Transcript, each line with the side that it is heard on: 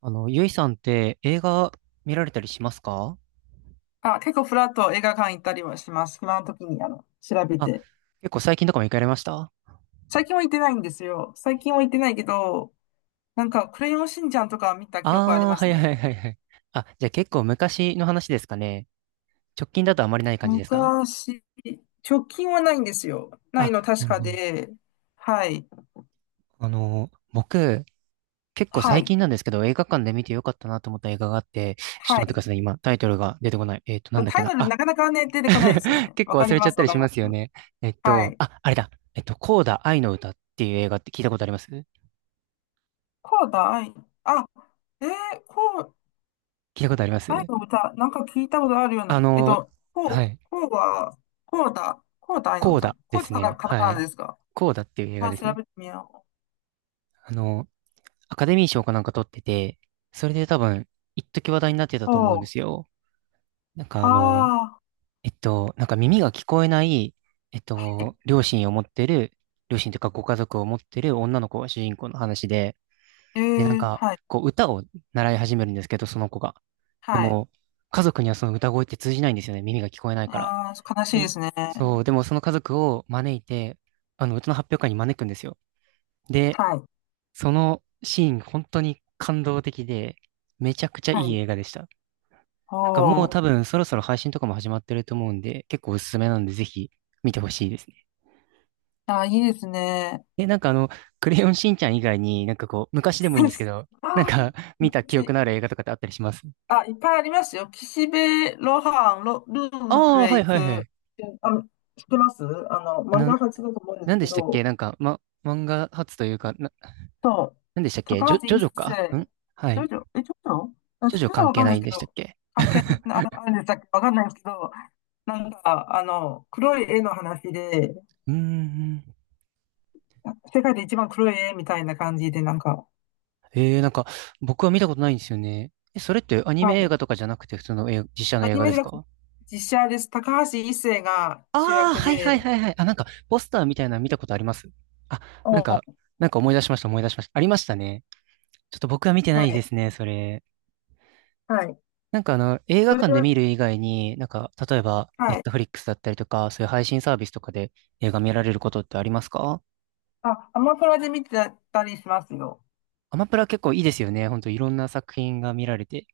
right: ゆいさんって映画見られたりしますか？
left: あ、結構フラッと映画館行ったりはします。暇の時に、調べ
right: あ、
left: て。
right: 結構最近とかも行かれました？
left: 最近は行ってないんですよ。最近は行ってないけど、なんか、クレヨンしんちゃんとかは見た記憶はあり
right: ああー、
left: ま
right: は
left: す
right: い
left: ね。
right: はいはいはい。あ、じゃあ結構昔の話ですかね。直近だとあまりない感じですか？
left: 昔、直近はないんですよ。ないの
right: あ、
left: 確
right: なる
left: か
right: ほど。
left: で、はい、
right: 僕、結構
left: は
right: 最
left: い、
right: 近なんですけど、映画館で見てよかったなと思った映画があって、ちょっ
left: は
right: と待ってくだ
left: い。
right: さいね。今、タイトルが出てこない。なんだっけ
left: タイ
right: な。
left: トル
right: あ、
left: なかなかね、出てこないんですよ ね。
right: 結
left: わ
right: 構
left: か
right: 忘
left: り
right: れちゃ
left: ま
right: っ
left: す、
right: た
left: わ
right: り
left: か
right: し
left: りま
right: ますよ
left: す。
right: ね。
left: はい。
right: あれだ。コーダ愛の歌っていう映画って聞いたことあります？聞
left: こうだい。あ、えー、こう、
right: いたことあります？
left: タイの歌、なんか聞いたことあるよう
right: あ
left: な、えっ
right: の、
left: と、
right: は
left: こ
right: い。
left: う、こうは、こうだ、愛の
right: コー
left: 歌。
right: ダで
left: こうだ
right: す
left: から
right: ね。
left: カタ
right: は
left: カナ
right: い。
left: ですか？
right: コーダっていう映画
left: ま
right: で
left: あ、
right: す
left: 調
right: ね。
left: べてみよ
right: あの、アカデミー賞かなんか取ってて、それで多分、一時話題になってた
left: う。
right: と思うん
left: お
right: で
left: う、
right: すよ。なんかあの、
left: ああ、
right: なんか耳が聞こえない、両親を持ってる、両親というかご家族を持ってる女の子が主人公の話で、
left: ええ、
right: で、なん
left: ー
right: か、
left: はい、
right: こう、歌を習い始めるんですけど、その子が。で
left: はい。
right: も、家族にはその歌声って通じないんですよね。耳が聞こえないから。
left: ああ、悲し
right: で
left: いで
right: も、
left: すね。
right: そう、でもその家族を招いて、歌の発表会に招くんですよ。で、
left: はい、
right: そのシーン、本当に感動的で、めちゃくちゃ
left: は
right: いい
left: い。
right: 映画でした。なんかもう
left: おう、
right: 多分そろそろ配信とかも始まってると思うんで、結構おすすめなんでぜひ見てほしいですね。
left: ああ、いいですね。
right: え、なんかあの、クレヨンしんちゃん以外になんかこう、昔でもいいんですけど、
left: あ
right: なんか 見
left: ー、
right: た記憶
left: 私、
right: のある映画とかってあったりします？
left: あ、いっぱいありますよ。岸辺露伴、ルーブル
right: ああー、
left: へ
right: はい
left: 行
right: は
left: く。
right: いはい。
left: あ、知ってます。
right: あ
left: 漫
right: の、
left: 画発だと思うんで
right: なん
left: す
right: で
left: け
right: したっけ、
left: ど、
right: なんか、ま、漫画発というか、な、
left: そう。
right: なんでしたっけ、ジ
left: 高
right: ョ、
left: 橋
right: ジョ
left: 一
right: ジョか
left: 生、
right: ん？はい。
left: 長女、え、長女あ、
right: ジョ
left: 長
right: ジョ
left: 女は
right: 関
left: わ
right: 係
left: かん
right: な
left: ない
right: い
left: で
right: ん
left: す
right: で
left: け
right: し
left: ど、
right: たっけ？
left: 関係 なあるんでしたっけ、わかんないですけど、なんか、黒い絵の話で、
right: うーん。
left: 世界で一番黒い絵みたいな感じで、なんか、
right: ええ、なんか、僕は見たことないんですよね。え、それってアニ
left: は
right: メ映
left: い。
right: 画とかじゃなくて普通の映画、実写の
left: ア
right: 映
left: ニ
right: 画
left: メ
right: で
left: じゃ
right: す
left: なくて、
right: か？
left: 実写です。高橋一生が主
right: ああー、
left: 役
right: はいはい
left: で、
right: はいはい。あ、なんか、ポスターみたいなの見たことあります？あ、なん
left: お
right: か、
left: ー、
right: なんか思い出しました思い出しましたありましたね。ちょっと僕は見てな
left: は
right: いで
left: い。
right: すね、それ。
left: はい。
right: 映
left: そ
right: 画
left: れ
right: 館で
left: は、
right: 見る以外に、なんか、例えば、ネ
left: は
right: ッ
left: い。
right: トフリックスだったりとか、そういう配信サービスとかで映画見られることってありますか？
left: あ、アマプラで見てたりしますよ。
right: アマプラ結構いいですよね。ほんといろんな作品が見られて。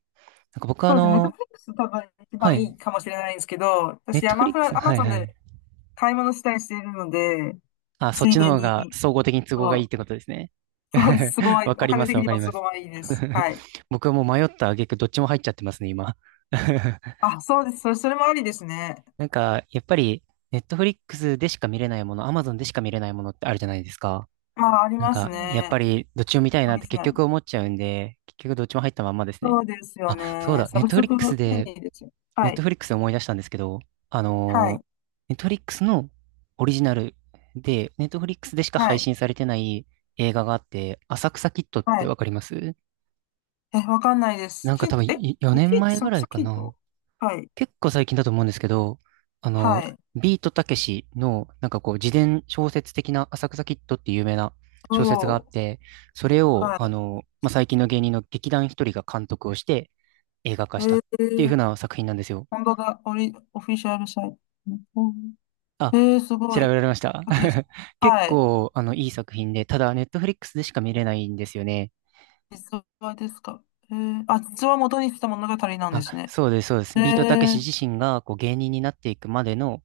right: なんか僕はあ
left: そうですね。ネット
right: の、
left: フリックス多分一
right: は
left: 番い
right: い。
left: いかもしれないんですけど、
right: ネッ
left: 私、
right: トフリックス、
left: アマ
right: はい
left: ゾン
right: は
left: で
right: い。
left: 買い物したりしているので、
right: あ、そっ
left: つい
right: ちの
left: で
right: 方
left: に、
right: が総合的に都合がいいっ
left: そ
right: て
left: う、
right: ことですね。
left: そうです。す ごい。
right: わか
left: お
right: りま
left: 金
right: す、
left: 的
right: わ
left: に
right: か
left: も
right: り
left: す
right: ます。
left: ごいいいです。はい。
right: 僕はもう迷った挙句どっちも入っちゃってますね、今。
left: あ、そうです。それもありですね。
right: なんか、やっぱり、ネットフリックスでしか見れないもの、アマゾンでしか見れないものってあるじゃないですか。
left: まあ、あり
right: なん
left: ます
right: か、やっ
left: ね。
right: ぱり、どっちも見たい
left: オ
right: なっ
left: リ
right: て
left: ジ
right: 結
left: ナル。
right: 局思っちゃうんで、結局どっちも入ったまんまですね。
left: そうですよ
right: あ、そう
left: ね。
right: だ、
left: サ
right: ネッ
left: ブ
right: トフ
left: ス
right: リッ
left: ク
right: クス
left: 便
right: で
left: 利ですよ。
right: ネ
left: は
right: ッ
left: い。
right: トフリックスで思い出したんですけど、あ
left: は
right: の
left: い。
right: ネットフリックスのオリジナルで、ネットフリックスでしか
left: は
right: 配
left: い。
right: 信されてない映画があって、浅草キッドっ
left: は
right: て
left: い。
right: わかります？
left: え、わかんないです。
right: なんか
left: キッ、
right: 多分
left: え、
right: 4
left: キ
right: 年
left: ッ、
right: 前
left: サ
right: ぐ
left: ク
right: らい
left: サ
right: か
left: キッ
right: な。
left: ト、はい。
right: 結構最近だと思うんですけど、あの、
left: はい。
right: ビートたけしの、なんかこう、自伝小説的な浅草キッドっていう有名な小説があ
left: お
right: っ
left: ー。
right: て、それを、
left: は
right: あの、まあ、最近の芸人の劇団ひとりが監督をして映画化
left: い。え
right: したっていう風
left: ー、
right: な作品なんですよ。
left: 本当だ。オリ、オフィシャルサイト。うん、
right: あ、
left: えー、すご
right: 調べ
left: い。
right: られました。
left: オッケーです。
right: 結
left: はい。
right: 構、あの、いい作品で、ただ、ネットフリックスでしか見れないんですよね。
left: 実話ですか？えー、あ、実話を元にした物語なんで
right: あ、
left: すね。
right: そうです、そうです。ビートたけ
left: え
right: し
left: ー、
right: 自身が、こう、芸人になっていくまでの、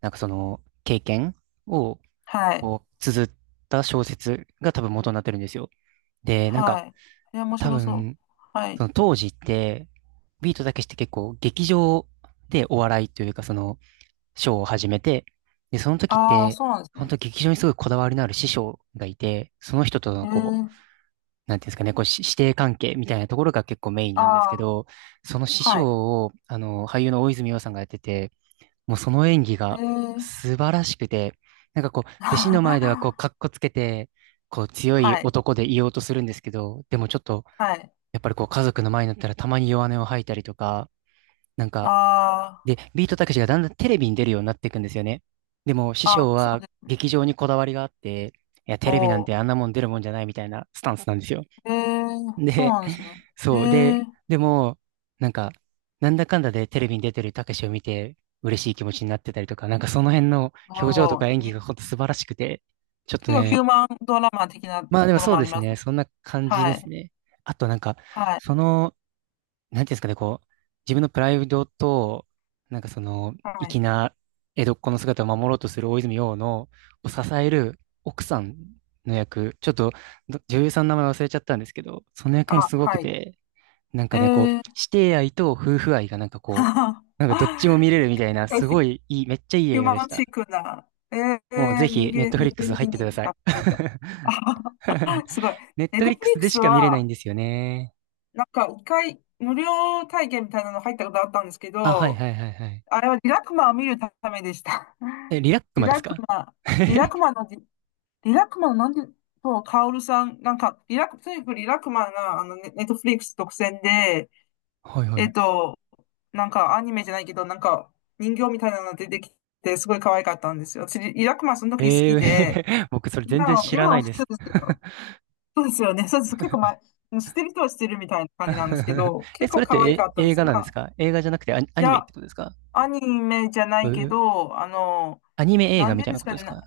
right: なんかその、経験を、
left: はい。
right: こう、綴った小説が多分元になってるんですよ。で、なん
left: は
right: か、
left: い。えー、面
right: 多
left: 白そう。
right: 分、
left: は
right: そ
left: い。
right: の当時って、ビートたけしって結構、劇場でお笑いというか、その、ショーを始めて、で、その時っ
left: ああ、
right: て、
left: そうなんです
right: 本
left: ね。
right: 当劇場にすごいこだわりのある師匠がいて、その人と
left: え
right: のこう、
left: ー、
right: なんていうんですかね、こう、し師弟関係みたいなところが結構メイン
left: あ
right: なんですけ
left: あ、
right: ど、その師
left: はい。
right: 匠を、あの、俳優の大泉洋さんがやってて、もうその演技
left: え
right: が
left: ー、
right: 素晴らしくて、なんかこう、弟子の前ではこう、かっ こつけて、こう、強い
left: はい。
right: 男でいようとするんですけど、でもちょっと、
left: はい。
right: やっぱりこう、家族の前になったらたまに弱音を吐いたりとか、なんか、
left: あ
right: で、ビートたけしがだんだんテレビに出るようになっていくんですよね。でも、師
left: あ、
right: 匠
left: あ、そう
right: は
left: ですね。
right: 劇場にこだわりがあって、いや、テ
left: お
right: レビなんて
left: ー。
right: あんなもん出るもんじゃないみたいなスタンスなんですよ。
left: えー、そう
right: で、
left: なんですね。
right: そう。
left: え
right: で、
left: ー、
right: でも、なんか、なんだかんだでテレビに出てるたけしを見て、嬉しい気持ちになってたりとか、なんかその辺の
left: お
right: 表情と
left: お
right: か演技
left: に、
right: がほんと素晴らしくて、ちょっ
left: 結
right: と
left: 構ヒュー
right: ね、
left: マンドラマ的なと
right: まあでも
left: ころ
right: そう
left: もあ
right: で
left: り
right: す
left: ます。
right: ね、そんな感じで
left: は
right: す
left: い。
right: ね。あとなんか、
left: は
right: そ
left: い。
right: の、なんていうんですかね、こう、自分のプライドと、なんかその、
left: は
right: 粋
left: い。
right: な江戸っ子の姿を守ろうとする大泉洋の、を支える奥さんの役、ちょっとど女優さんの名前忘れちゃったんですけど、その役も
left: あ、
right: すごく
left: はい。
right: て、なん
left: え
right: かね、こう、
left: ー、
right: 師弟愛と夫婦愛がなんかこう、なんかどっちも見れるみたいな、
left: え、
right: す
left: ヒ
right: ごいいい、めっちゃいい
left: ュー
right: 映画で
left: マ
right: し
left: ンチ
right: た。
left: ックな。えー、
right: もうぜ
left: 人
right: ひ、ネッ
left: 間、
right: トフ
left: 人
right: リックス
left: 間
right: 入
left: に
right: って
left: に
right: ください。
left: 溢れた。あ はは、すごい。
right: ネッ
left: ネッ
right: トフ
left: ト
right: リッ
left: フ
right: ク
left: リッ
right: ス
left: ク
right: で
left: ス
right: しか見れないん
left: は、
right: ですよね。
left: なんか一回無料体験みたいなの入ったことあったんですけ
right: あ、はい
left: ど、
right: はいはいはい。
left: あれはリラクマを見るためでした。
right: え、リラック
left: リ
right: マで
left: ラ
right: す
left: ク
right: か？
left: マ、リラクマのデリラクマのなんで、そう、カオルさん、なんか、リラク、とにかくリラクマが、ネットフリックス独占で、
right: はいは
left: えっ
right: い。
left: と、なんかアニメじゃないけど、なんか人形みたいなの出てきて、すごい可愛かったんですよ。私、リラクマその時好
right: え
left: きで、
right: ー、僕それ全然知
left: 今
right: らな
left: は
right: い
left: 普
right: で
left: 通
right: す。
left: ですけど、そうですよね。そうです。結構前、知ってる人は知ってるみたいな感じなんですけ ど、
right: え、
left: 結
right: そ
left: 構
right: れっ
left: 可愛
right: て
left: かった
right: え
left: んで
right: 映
left: す。
right: 画
left: ま
right: なんです
left: あ、
right: か？映画じゃなくてアニ、ア
left: い
right: ニメっ
left: や、
right: てことですか？
left: アニメじゃな
right: う
left: いけ
right: う、
left: ど、
right: アニメ映
left: な
right: 画
left: ん
right: み
left: てうん
right: たい
left: で
right: な
left: す
right: こ
left: か
right: とです
left: ね、な
right: か？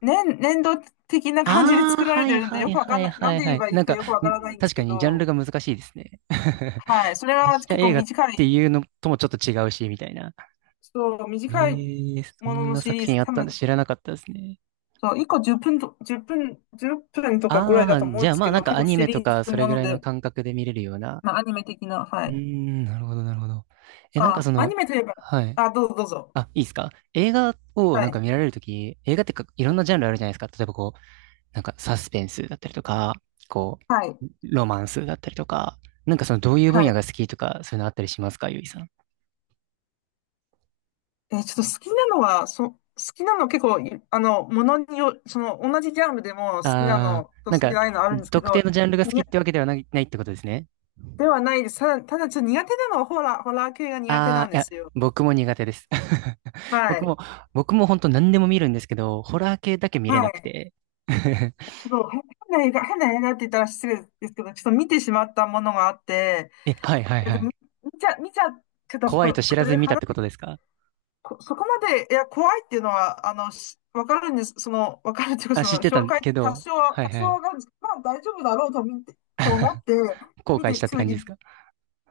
left: 年、年度的な感じで
right: あ
left: 作
right: あ、
left: られ
right: は
left: て
right: い
left: るので、
right: は
left: よ
right: い
left: くわか
right: は
left: ん
right: い
left: ない、な
right: は
left: ん
right: い
left: て言
right: は
left: え
right: い。
left: ばい
right: な
left: い
right: ん
left: か
right: か、
left: よくわからない
right: ん、
left: んです
right: 確か
left: け
right: にジャンル
left: ど、
right: が難しいですね。
left: はい、それは
right: 実写
left: 結構
right: 映画っ
left: 短い、
right: ていうのともちょっと違うし、みたいな。
left: そう、短い
right: え、えー、そ
left: もの
right: ん
left: の
right: な
left: シ
right: 作
left: リー
right: 品
left: ズ、
right: あっ
left: 多
right: たんだ、
left: 分
right: 知らなかったですね。
left: そう、1個10分と、1分、1分とかぐ
right: あ
left: らいだ
right: あ、
left: と思
right: じ
left: うん
right: ゃ
left: で
right: あ
left: す
right: まあ
left: け
right: なん
left: ど、
right: か
left: 結
right: ア
left: 構
right: ニ
left: シ
right: メと
left: リー
right: か
left: ズ
right: それ
left: も
right: ぐ
left: の
right: らいの
left: で、
right: 感覚で見れるような。
left: まあ、アニメ的な、は
right: うー
left: い。
right: ん、なるほどなるほど。え、なんか
left: あ、
right: そ
left: ア
right: の、
left: ニメといえば、
right: はい。
left: あ、どうぞどうぞ。
right: あ、いいですか？映画を
left: は
right: なんか
left: い。
right: 見られるとき、映画ってかいろんなジャンルあるじゃないですか。例えばこう、なんかサスペンスだったりとか、こ
left: はい。
right: う、ロマンスだったりとか、なんかそのどういう分
left: は
right: 野
left: い。
right: が好きとか、そういうのあったりしますか、ゆいさん。
left: えーちょっと好きなのは、好きなの結構い、ものによ、その、同じジャンルでも好きな
right: あー、
left: のと
right: な
left: 好
right: ん
left: きじ
right: か、
left: ゃないのあるんですけ
right: 特定
left: ど、
right: のジャンルが好き
left: に、
right: ってわけではない、ないってことですね。
left: ではないです。ただちょっと苦手なのはホラー、ホラー系が苦手な
right: あ
left: ん
right: ー、い
left: で
right: や、
left: すよ。
right: 僕も苦手です。
left: は
right: 僕
left: い。
right: も、僕も本当何でも見るんですけど、ホラー系だけ見れ
left: は
right: なく
left: い。
right: て。
left: ちょっと変な映画、変な映画って言ったら失礼ですけど、ちょっと見てしまったものがあって、
right: え、はいはい
left: や
right: は
left: で
right: い。
left: も見ちゃって
right: 怖
left: こ
right: い
left: れ、
right: と知
left: こ
right: らず
left: れ
right: に見たっ
left: 話、
right: てことですか？
left: こそこまで、いや、怖いっていうのは、しわかるんです。その、わかるっていうか、
right: あ、
left: その、
right: 知ってた
left: 紹介、
right: けど、はい
left: 多
right: は
left: 少は
right: い。
left: わかるんですけど、まあ、大丈夫だろうと見て、と思って、
right: 後
left: 見
right: 悔し
left: て、
right: たっ
left: ち
right: て
left: ょっと
right: 感じで
left: 言、
right: すか？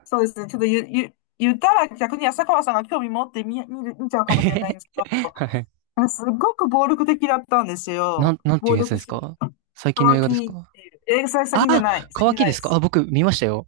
left: そうですね、ちょっと言、言、言ったら逆に浅川さんが興味持って見ちゃう
right: え
left: かもしれないん
right: へ
left: ですけ
right: へ
left: ど、
right: はい。
left: なんかすごく暴力的だったんですよ。
right: なんてい
left: 暴
right: うやつ
left: 力
right: です
left: シ
right: か？
left: ーン。
right: 最近の
left: 乾
right: 映画
left: き
right: です
left: っ
right: か？
left: ていう。え、それ
right: あ
left: 先じゃ
right: あ、
left: ない。先
right: 乾
left: じゃ
right: き
left: な
right: で
left: いで
right: すか、あ、
left: す。
right: 僕見ましたよ。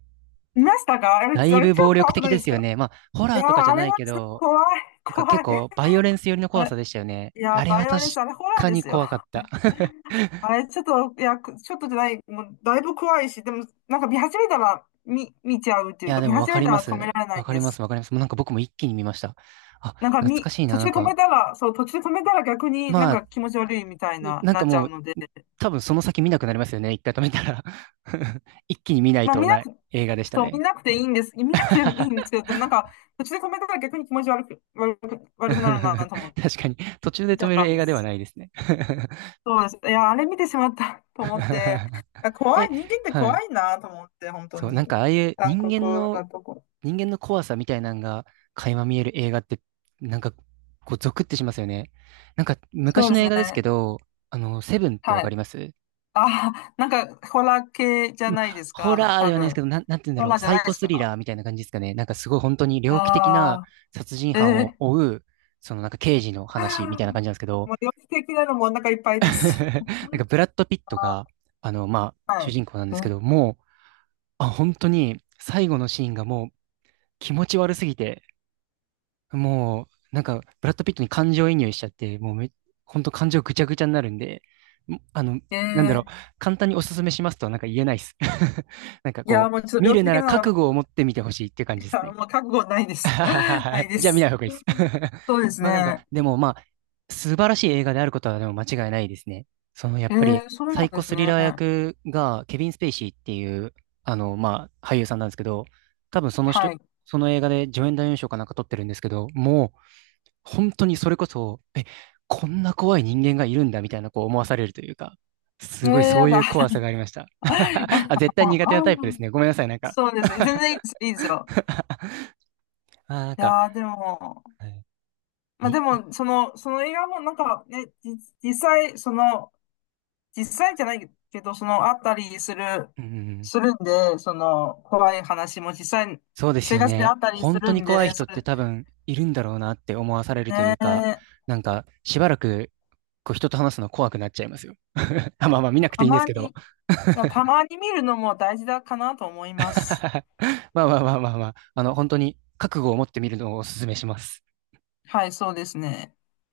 left: 見ましたか？あれ、あれ
right: だ
left: 超
right: いぶ暴力
left: 怖く
right: 的
left: ない
right: で
left: です
right: すよ
left: か？
right: ね。まあ、ホ
left: い
right: ラー
left: やー、
right: とかじゃ
left: あ
right: な
left: れ
right: い
left: は
right: け
left: ちょっと
right: ど、
left: 怖い、
right: なんか
left: 怖
right: 結
left: い。
right: 構バイオレンス寄りの
left: あ
right: 怖さ
left: れ、
right: でしたよね。
left: いや
right: あ
left: ー、
right: れ
left: バ
right: は
left: イオ
right: 確
left: レンス、あれホラー
right: か
left: で
right: に
left: すよ。
right: 怖かった。
left: あれ、ちょっとじゃない、もう、だいぶ怖いし、でも、なんか見始めたら、見ちゃうって
right: い
left: いう
right: や、
left: か、
right: で
left: 見
right: もわ
left: 始
right: か
left: め
right: り
left: た
right: ま
left: ら止め
right: す。
left: られな
right: わ
left: いん
right: かり
left: で
right: ます、
left: す。
right: わかります。もうなんか僕も一気に見ました。あ、
left: なんか、
right: 懐かしい
left: 途
right: な。
left: 中
right: なん
left: で止
right: か、
left: めたら、途中で止めたら逆になん
right: まあ、
left: か気持ち悪いみたいな、
right: なん
left: な
right: か
left: っちゃ
right: も
left: う
right: う
left: ので、
right: 多分その先見なくなりますよね。一回止めたら、 一気に見ない
left: まあ、
right: と
left: 見な
right: ない
left: く、
right: 映画でした
left: そう、見
right: ね。
left: なくていいんです。見なくてい いんですけど、でもなんか、途中で止めたら逆に気持ち悪く、悪く、悪くなるなと思って、
right: 確かに、途中で
left: 見ち
right: 止
left: ゃっ
right: め
left: た
right: る
left: ん
right: 映
left: で
right: 画では
left: す。
right: ないですね。
left: そうなんです。いや、あれ見てしまった と思って、あ怖
right: え、
left: い、人間って
right: は
left: 怖
right: い。
left: いなと思って、本当
right: そう、なんか
left: に。
right: ああいう
left: 残
right: 人
left: 酷
right: 間の、
left: なとこ。
right: 人間の怖さみたいなのが垣間見える映画って、なんかこうゾクってしますよね。なんか
left: そう
right: 昔
left: で
right: の
left: す
right: 映
left: ね。
right: 画ですけど、あの、セブンってわ
left: は
right: かり
left: い。
right: ます？
left: あ、なんか、ホラー系じゃ
right: ま
left: ない
right: あ
left: です
right: ホ
left: か、
right: ラー
left: 多
right: ではないですけ
left: 分。
right: ど、なんて言うんだ
left: ホ
right: ろ
left: ラ
right: う、
left: ーじゃ
right: サイ
left: ないで
right: コ
left: す
right: スリ
left: か。
right: ラーみたいな感じですかね。なんかすごい本当に猟奇的な
left: あ
right: 殺人
left: あ、え
right: 犯を
left: え、
right: 追う、そのなんか刑事の話みたいな感じ なんですけど、
left: もう、猟奇的なのもお腹いっぱ い
right: な
left: です。
right: んか ブラッド・ピット
left: あ
right: が、あの、まあ、
left: ー、は
right: 主
left: い。
right: 人公なんで
left: う
right: すけ
left: ん、
right: ど、もう、あ、本当に最後のシーンがもう気持ち悪すぎて、もう、なんか、ブラッド・ピットに感情移入しちゃって、もうめ、ほんと感情ぐちゃぐちゃになるんで、もあの、
left: え
right: なんだろう、
left: え、
right: 簡単におすすめしますとはなんか言えないです。なんか
left: いや、
right: こう、
left: もうちょっと
right: 見
left: 猟
right: る
left: 奇
right: な
left: 的
right: ら
left: なのはなん
right: 覚悟を持って見てほしいっていう感じで
left: か
right: す
left: ら、
right: ね。
left: もう覚悟ないで す。ないで
right: じゃあ見な
left: す。
right: い方がいいです。
left: そうです
right: まあなんか、
left: ね。
right: でもまあ、素晴らしい映画であることはでも間違いないですね。そのやっ
left: え
right: ぱり、
left: え、そう
right: サ
left: な
right: イ
left: んで
right: コ
left: す
right: スリ
left: ね。
right: ラー役がケビン・スペイシーっていう、あの、まあ、俳優さんなんですけど、多分その人、
left: はい。
right: その映画で助演男優賞かなんか取ってるんですけど、もう本当にそれこそ、え、こんな怖い人間がいるんだみたいなこう思わされるというか、
left: え
right: す
left: ー、
right: ごいそ
left: や
right: うい
left: だ。
right: う怖さがありました。
left: やだ、
right: あ、絶対苦手なタイプで
left: も
right: すね。ごめんなさい。なん
left: う。
right: か、
left: そうです。全然いいです。いいですよ。
right: あー、なん
left: い
right: か、
left: やー、でも、
right: はい
left: まあで
right: に、あ
left: も、その、その映画もなんかね、じ実際、その、実際じゃないけど、その、あったりする、
right: うん、
left: するんで、その、怖い話も実際、
right: そうです
left: 生
right: よ
left: 活であ
right: ね。
left: ったりす
right: 本当
left: る
right: に
left: ん
right: 怖い
left: で、そ
right: 人っ
left: れ、
right: て多分いるんだろうなって思わされるというか、
left: ね
right: なんか、しばらく、こう人と話すの怖くなっちゃいますよ。あまあまあ見
left: ー、
right: なくて
left: た
right: いいんです
left: ま
right: けど。
left: に、たまに見るのも大事だかなと思います。
right: まあまあまあまあまあ、あの、本当に覚悟を持ってみるのをお勧めします。
left: はい、そうですね。